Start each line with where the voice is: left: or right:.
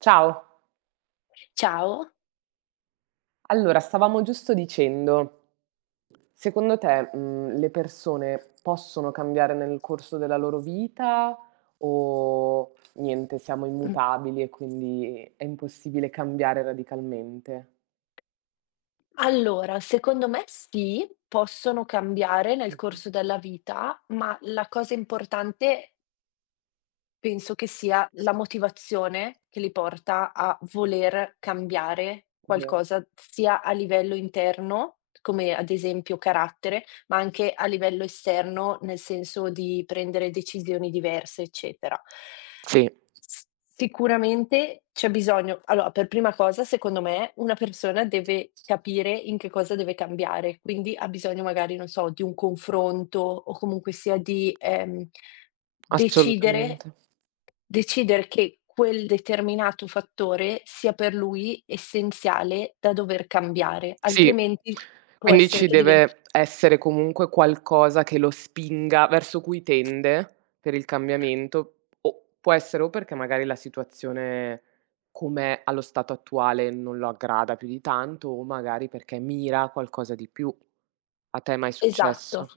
right: Ciao,
left: Ciao.
right: allora stavamo giusto dicendo, secondo te, le persone possono cambiare nel corso della loro vita o niente, siamo
left: Mh.
right: immutabili e quindi è impossibile cambiare radicalmente?
left: Allora, secondo me sì, possono cambiare nel
right: Mh-mh.
left: corso della vita, ma la cosa importante penso che sia la
right: Sì.
left: motivazione che li porta a voler cambiare
right: Vero.
left: qualcosa, sia a livello interno, come ad esempio carattere, ma anche a livello esterno, nel senso di prendere decisioni diverse, eccetera.
right: Sì,
left: S sicuramente c'è bisogno allora, per prima cosa, secondo me, una persona deve capire in che cosa deve cambiare, quindi ha bisogno magari, non so, di un confronto o comunque sia di, decidere
right: assolutamente.
left: decidere che quel determinato fattore sia per lui essenziale da dover cambiare,
right: Sì,
left: altrimenti può
right: quindi
left: essere
right: ci
left: che diven
right: deve essere comunque qualcosa che lo spinga verso cui tende per il cambiamento, o può essere o perché magari la situazione com'è allo stato attuale non lo aggrada più di tanto, o magari perché mira a qualcosa di più. A te è mai
left: esatto.
right: successo?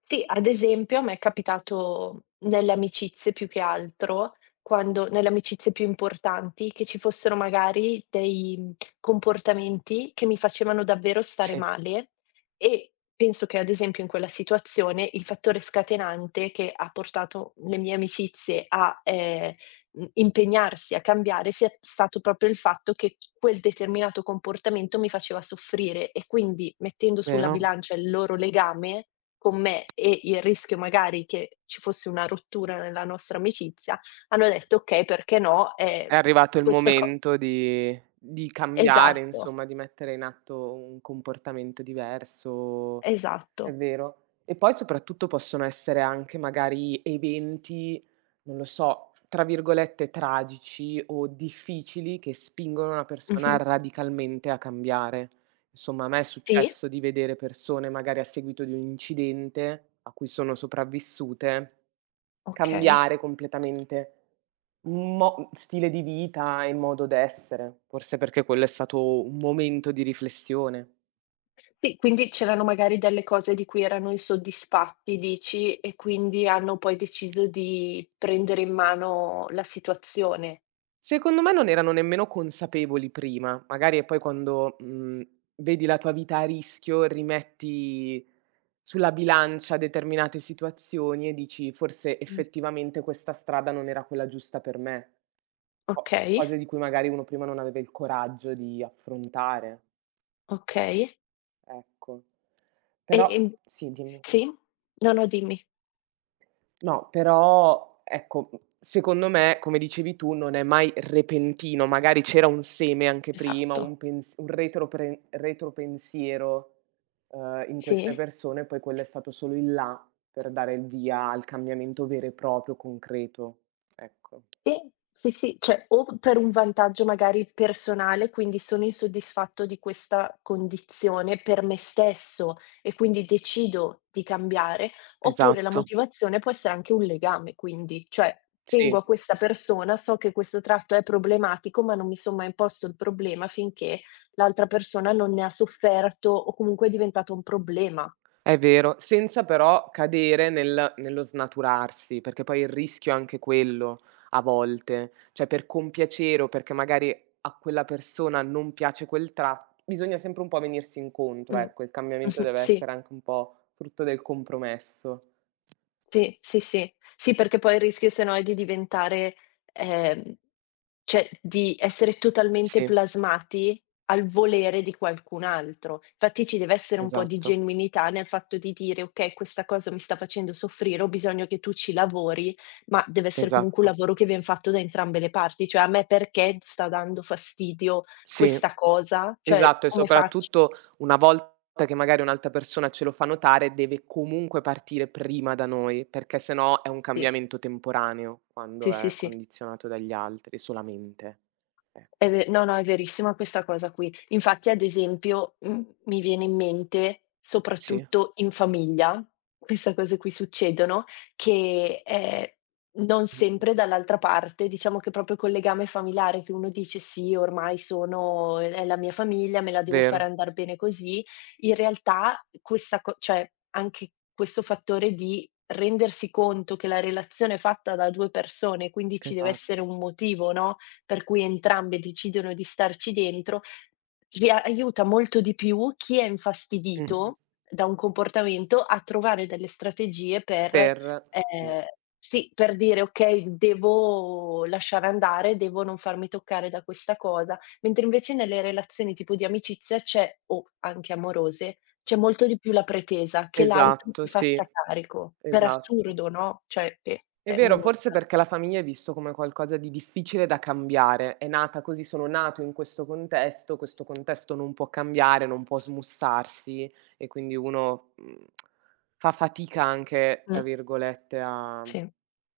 left: Sì, ad esempio a me è capitato nelle amicizie più che altro, quando nelle amicizie più importanti, che ci fossero magari dei, comportamenti che mi facevano davvero stare
right: Sì,
left: male e penso che ad esempio in quella situazione il fattore scatenante che ha portato le mie amicizie a, impegnarsi a cambiare sia stato proprio il fatto che quel determinato comportamento mi faceva soffrire e quindi mettendo sulla
right: vero?
left: bilancia il loro legame con me e il rischio magari che ci fosse una rottura nella nostra amicizia, hanno detto: "Okay, perché no?"
right: È arrivato il
left: Questa co
right: momento di cambiare,
left: esatto,
right: insomma, di mettere in atto un comportamento diverso. È
left: esatto.
right: vero. E poi soprattutto possono essere anche magari eventi, non lo so, tra virgolette "tragici" o difficili che spingono una persona
left: Mh-mh.
right: radicalmente a cambiare. Insomma, a me è
left: Sì,
right: successo di vedere persone magari a seguito di un incidente a cui sono sopravvissute,
left: okay.
right: cambiare completamente mo stile di vita e modo d'essere, forse perché quello è stato un momento di riflessione.
left: Sì, quindi c'erano magari delle cose di cui erano insoddisfatti, dici, e quindi hanno poi deciso di prendere in mano la situazione.
right: Secondo me non erano nemmeno consapevoli prima, magari e poi quando, vedi la tua vita a rischio, rimetti sulla bilancia determinate situazioni e dici: "Forse
left: Mh.
right: effettivamente questa strada non era quella giusta per me." Co
left: Okay,
right: cose di cui magari uno prima non aveva il coraggio di affrontare,
left: okay.
right: ecco.
left: E,
right: Però
left: ehm
right: sì, dimmi.
left: sì? No, no, dimmi.
right: No, però ecco, secondo me, come dicevi tu, non è mai repentino, magari c'era un seme anche prima,
left: Esatto.
right: un pens un retropre retropensiero, in queste
left: Sì?
right: persone, poi quello è stato solo il là per dare il via al cambiamento vero e proprio, concreto. Ecco.
left: Sì, sì, sì, cioè o per un vantaggio magari personale, quindi sono insoddisfatto di questa condizione per me stesso e quindi decido di cambiare, oppure la
right: Esatto,
left: motivazione può essere anche un legame quindi, cioè tengo
right: sì.
left: a questa persona, so che questo tratto è problematico, ma non mi son mai posto il problema finché l'altra persona non ne ha sofferto o comunque è diventato un problema.
right: È vero, senza però cadere nel nello snaturarsi, perché poi il rischio è anche quello a volte, cioè per compiacere o perché magari a quella persona non piace quel tratto bisogna sempre un po' venirsi incontro,
left: Mh.
right: ecco, il cambiamento
left: Mh-mh,
right: deve
left: sì.
right: essere anche un po' frutto del compromesso.
left: Sì, sì, sì. Sì, perché poi il rischio se no è di diventare, ehm, cioè di essere totalmente
right: Sì,
left: plasmati al volere di qualcun altro. Infatti ci deve essere un po' di
right: esatto,
left: genuinità nel fatto di dire: "Okay, questa cosa mi sta facendo soffrire, ho bisogno che tu ci lavori", ma deve essere comunque un
right: esatto.
left: lavoro che vien fatto da entrambe le parti. Cioè, a me perché sta dando fastidio
right: Sì.
left: questa cosa? Cioè,
right: Esatto, e
left: come faccio?
right: soprattutto una volta che magari un'altra persona ce lo fa notare, deve comunque partire prima da noi, perché se no è un
left: Sì,
right: cambiamento temporaneo
left: sì,
right: quando
left: sì,
right: è
left: sì.
right: condizionato dagli altri solamente. Eh,
left: È ve no, no, è verissima questa cosa qui. Infatti, ad esempio, mi viene in mente,
right: sì,
left: soprattutto in famiglia, queste cose qui succedono, che, non
right: mh,
left: sempre dall'altra parte, diciamo che proprio col legame familiare che uno dice: "Sì, ormai sono è la mia famiglia, me la devo fare
right: vero,
left: andar bene così." In realtà questa co cioè, anche questo fattore di rendersi conto che la relazione è fatta da due persone, quindi ci deve
right: esatto.
left: essere un motivo, no, per cui entrambe decidono di starci dentro, li a aiuta molto di più chi è
right: Mh-mh.
left: infastidito da un comportamento a trovare delle strategie per
right: Per sì,
left: ehm, sì, per dire: "Okay, devo lasciare andare, devo non farmi toccare da questa cosa", mentre invece nelle relazioni tipo di amicizia c'è o anche amorose, c'è molto di più la pretesa che l'altro
right: esatto,
left: si
right: sì,
left: faccia carico. Per
right: esatto.
left: assurdo, no, cioè che
right: È
left: è un.
right: vero, forse perché la famiglia è visto come qualcosa di difficile da cambiare. È nata così, sono nato in questo contesto non può cambiare, non può smussarsi e quindi uno, fa fatica anche, tra
left: Mh,
right: virgolette, a
left: sì,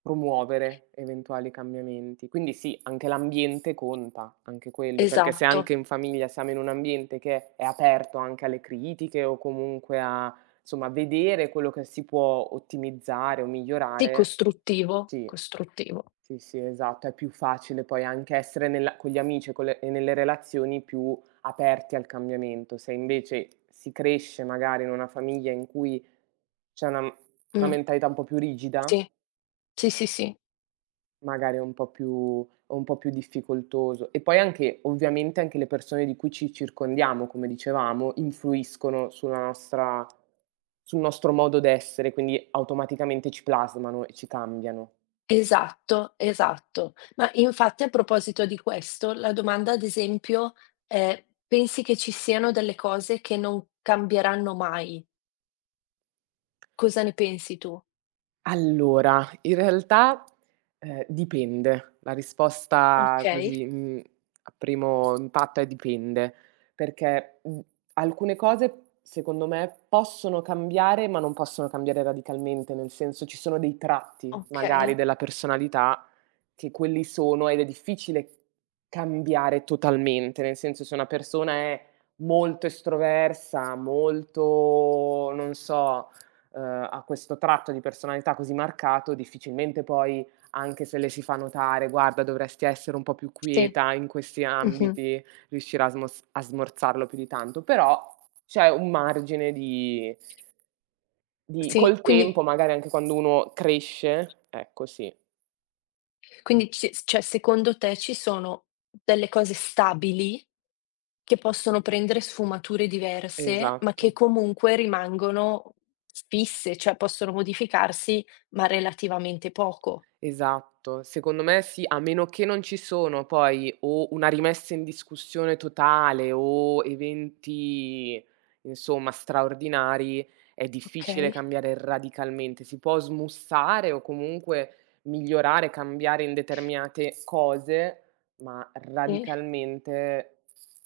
right: promuovere eventuali cambiamenti. Quindi sì, anche l'ambiente conta, anche quello, perché se
left: esatto.
right: anche in famiglia siamo in un ambiente che è aperto anche alle critiche o comunque a. Insomma, vedere quello che si può ottimizzare o
left: Sì,
right: migliorare
left: costruttivo,
right: sì,
left: costruttivo.
right: sì, sì, esatto, è più facile poi anche essere nella con gli amici e con le e nelle relazioni più aperti al cambiamento. Se invece si cresce magari in una famiglia in cui c'è una
left: Mh,
right: mentalità un po' più rigida.
left: sì, sì, sì, sì.
right: Magari è un po' più è un po' più difficoltoso. E poi anche ovviamente anche le persone di cui ci circondiamo, come dicevamo, influiscono sulla nostra sul nostro modo d'essere, quindi automaticamente ci plasmano e ci cambiano.
left: Esatto, esatto. Ma infatti a proposito di questo, la domanda ad esempio è: pensi che ci siano delle cose che non cambieranno mai? Cosa ne pensi tu?
right: Allora, in realtà, dipende. La risposta
left: Okay,
right: così, a primo impatto è dipende, perché, alcune cose secondo me possono cambiare, ma non possono cambiare radicalmente, nel senso ci sono dei tratti magari
left: okay.
right: della personalità che quelli sono ed è difficile cambiare totalmente, nel senso se una persona è molto estroversa, molto non so, ha questo tratto di personalità così marcato, difficilmente poi, anche se le si fa notare: "Guarda, dovresti essere un po' più
left: Sì,
right: quieta in questi
left: mh-mh.
right: ambiti", riuscirà a smos a smorzarlo più di tanto. Però c'è un margine di
left: Sì,
right: col
left: quindi
right: tempo, magari anche quando uno cresce ecco, sì,
left: quindi ci cioè secondo te ci sono delle cose stabili che possono prendere sfumature diverse, ma che
right: esatto.
left: comunque rimangono fisse, cioè possono modificarsi, ma relativamente poco,
right: Esatto, secondo me sì, a meno che non ci sono poi o una rimessa in discussione totale o eventi, insomma, straordinari, è difficile
left: okay?
right: cambiare radicalmente. Si può smussare o comunque migliorare, cambiare in determinate cose, ma
left: E
right: radicalmente,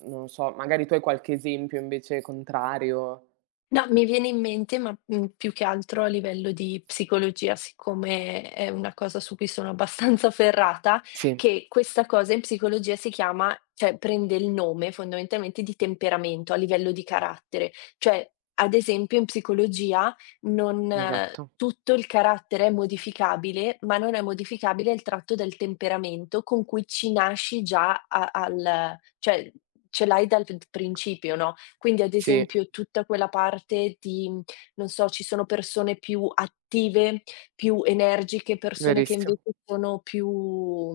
right: non so, magari tu hai qualche esempio invece contrario?
left: No, mi viene in mente, ma, più che altro a livello di psicologia, siccome è una cosa su cui sono abbastanza ferrata,
right: Sì,
left: che questa cosa in psicologia si chiama cioè prende il nome fondamentalmente di temperamento, a livello di carattere. Cioè, ad esempio in psicologia non
right: esatto.
left: tutto il carattere è modificabile, ma non è modificabile il tratto del temperamento con cui ci nasci già a al cioè ce l'hai dal principio, no, quindi ad
right: Sì,
left: esempio tutta quella parte di non so, ci sono persone più attive, più energiche, persone che
right: verissimo.
left: invece sono più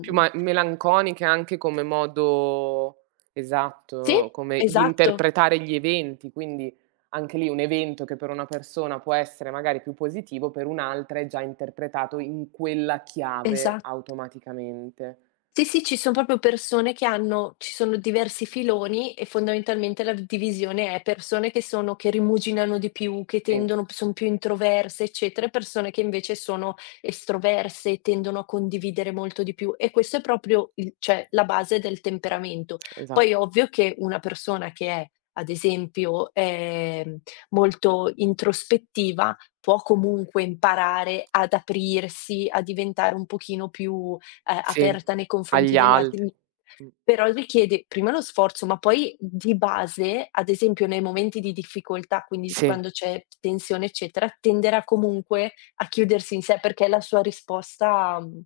right: Più ma melanconica anche come modo
left: sì,
right: esatto, come di
left: esatto,
right: interpretare gli eventi, quindi anche lì un evento che per una persona può essere magari più positivo, per un'altra è già interpretato in quella chiave
left: esa
right: automaticamente.
left: sì, sì, ci son proprio persone che hanno ci sono diversi filoni e fondamentalmente la v divisione è persone che sono che rimuginano di più, che
right: Sì,
left: tendono p son più introverse, eccetera, e persone che invece sono estroverse, tendono a condividere molto di più e questo è proprio il cioè la base del temperamento. Poi
right: esatto.
left: è ovvio che una persona che è, ad esempio, molto introspettiva può comunque imparare ad aprirsi, a diventare un pochino più
right: Sì,
left: aperta nei confronti
right: agli
left: degli
right: altri.
left: altri,
right: Mh,
left: però richiede prima lo sforzo, ma poi di base, ad esempio nei momenti di difficoltà, quindi
right: sì.
left: quando c'è tensione eccetera, tenderà comunque a chiudersi in sé perché è la sua risposta,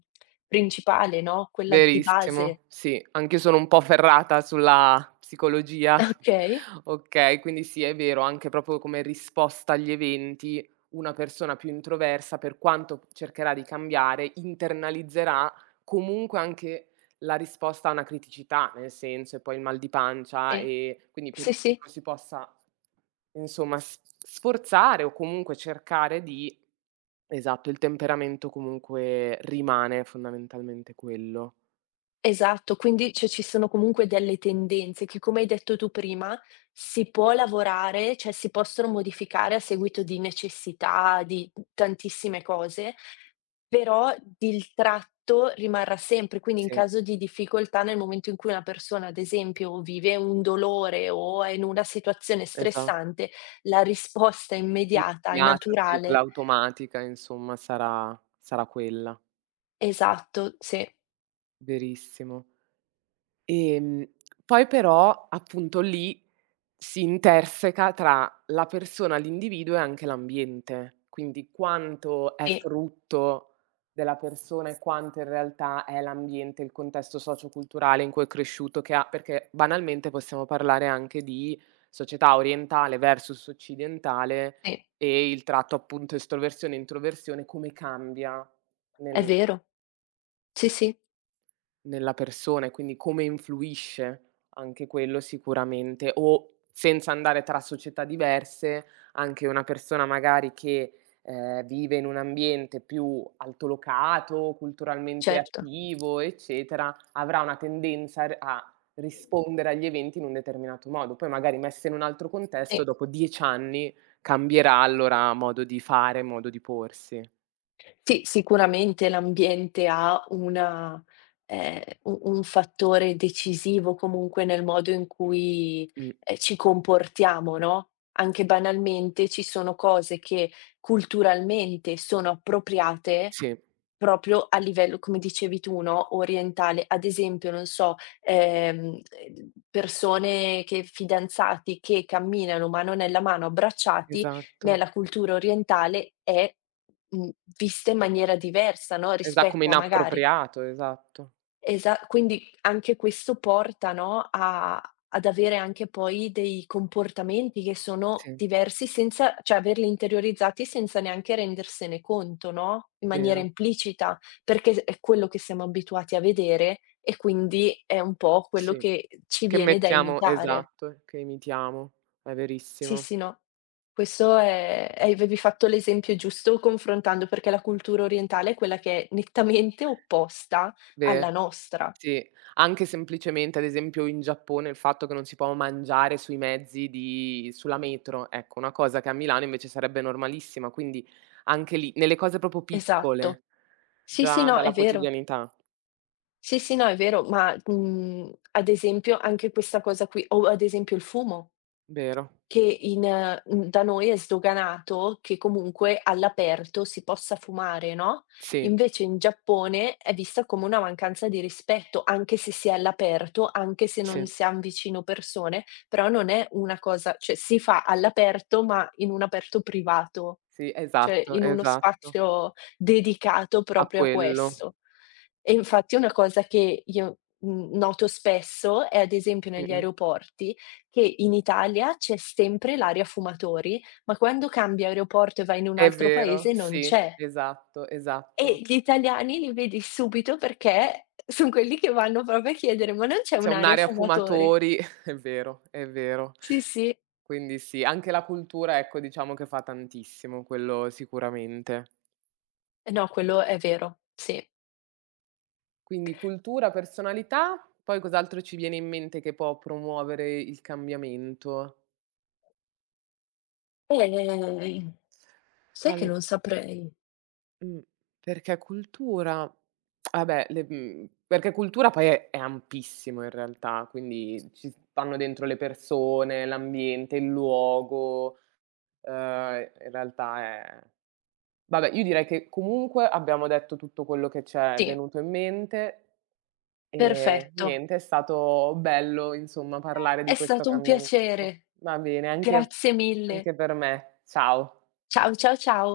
left: principale, no, quella di base.
right: Verissimo, sì. Anch'io sono un po' ferrata sulla psicologia.
left: Okay,
right: Okay, quindi sì, è vero, anche proprio come risposta agli eventi, una persona più introversa, per quanto cercherà di cambiare, internalizzerà comunque anche la risposta a una criticità, nel senso, e poi il mal di pancia,
left: sì.
right: ehm, quindi per
left: Sì, sì.
right: quanto si possa, insomma, s sforzare o comunque cercare di esatto, il temperamento comunque rimane fondamentalmente quello.
left: Esatto, quindi cioè ci sono comunque delle tendenze che, come hai detto tu prima, si può lavorare, cioè si possono modificare a seguito di necessità, di tantissime cose, però il tratto rimarrà sempre. Quindi in
right: Sì.
left: caso di difficoltà, nel momento in cui una persona, ad esempio, vive un dolore o è in una situazione
right: Esa
left: stressante, la risposta immediata e
right: immediata, sì, quella
left: naturale.
right: automatica insomma sarà quella,
left: Esatto, sì,
right: verissimo. Ehm, poi però appunto lì si interseca tra la persona, l'individuo e anche l'ambiente. Quindi quanto è
left: sì,
right: frutto della persona e quanto in realtà è l'ambiente, il contesto socioculturale in cui è cresciuto che ha perché banalmente possiamo parlare anche di società orientale versus occidentale
left: sì,
right: e il tratto appunto estroversione, introversione come cambia
left: è
right: nel
left: vero. Sì, sì,
right: nella persona e quindi come influisce, anche quello sicuramente. O senza andare tra società diverse, anche una persona magari che, vive in un ambiente più altolocato, culturalmente
left: certo,
right: attivo, eccetera, avrà una tendenza a r a rispondere agli eventi in un determinato modo. Poi magari messa in un altro contesto,
left: sì.
right: dopo 10 anni cambierà allora modo di fare, modo di porsi.
left: Sì, sicuramente l'ambiente ha una u un fattore decisivo comunque nel modo in cui,
right: Mh,
left: ci comportiamo, no, anche banalmente ci sono cose che culturalmente sono appropriate
right: sì,
left: proprio a livello, come dicevi tu, no, orientale. Ad esempio, non so, persone che fidanzati che camminano mano nella mano abbracciati,
right: esatto.
left: nella cultura orientale è Mh, viste in maniera diversa, no,
right: Esa come
left: rispetto a magari
right: inappropriato, esatto.
left: esa quindi anche questo porta, no, a ad avere anche poi dei comportamenti che sono
right: Sì,
left: diversi senza cioè averli interiorizzati senza neanche rendersene conto, no, in maniera
right: vero.
left: implicita, perché s è quello che siamo abituati a vedere e quindi è un po' quello
right: Sì.
left: che ci
right: Che
left: viene da
right: mettiamo
left: imitare.
right: esatto, che imitiamo. È
left: Sì,
right: verissimo.
left: sì, no. Questo è e avevi fatto l'esempio giusto confrontando, perché la cultura orientale è quella che è nettamente opposta alla
right: Ver
left: nostra.
right: sì. Anche semplicemente, ad esempio, in Giappone il fatto che non si può mangiare sui mezzi di sulla metro, ecco, una cosa che a Milano invece sarebbe normalissima, quindi anche lì, nelle cose proprio
left: Esatto.
right: piccole,
left: Sì, sì,
right: già
left: no, è
right: dalla
left: vero.
right: quotidianità.
left: Sì, sì, no, è vero, ma, ad esempio anche questa cosa qui o ad esempio il fumo.
right: Vero.
left: Che in da noi è sdoganato che comunque all'aperto si possa fumare, no,
right: Sì,
left: invece in Giappone è vista come una mancanza di rispetto, anche se si è all'aperto, anche se non
right: sì,
left: siam vicino persone, però non è una cosa cioè si fa all'aperto, ma in un aperto privato,
right: sì,
left: cioè
right: esatto,
left: in uno
right: esatto.
left: spazio dedicato
right: A
left: proprio a
right: quello.
left: questo. E infatti una cosa che io, noto spesso è ad esempio negli
right: Mh-mh.
left: aeroporti, che in Italia c'è sempre l'area fumatori, ma quando cambi aeroporto e vai in un
right: È
left: altro
right: vero,
left: paese non
right: sì,
left: c'è.
right: esatto,
left: E
right: esatto.
left: gli italiani li vedi subito perché son quelli che vanno proprio a chiedere: "Ma non c'è
right: C'è
left: un'area
right: un'area
left: fumatori?"
right: fumatori, è vero, è vero.
left: Sì, sì.
right: Quindi sì, anche la cultura, ecco, diciamo che fa tantissimo, quello sicuramente.
left: No, quello è vero, sì.
right: Quindi cultura, personalità, poi cos'altro ci viene in mente che può promuovere il cambiamento?
left: Ehm, sai che
right: Al
left: non saprei.
right: mh, perché cultura vabbè, le perché cultura poi è ampissimo in realtà, quindi ci stanno dentro le persone, l'ambiente, il luogo. In realtà è vabbè, io direi che comunque abbiamo detto tutto quello che c'è
left: Sì,
right: venuto in mente e
left: perfetto.
right: niente, è stato bello insomma parlare di
left: È
right: questo
left: stato un
right: cambiamento.
left: piacere.
right: Va bene, anche
left: Grazie mille.
right: anche per me. Ciao.
left: Ciao, ciao, ciao.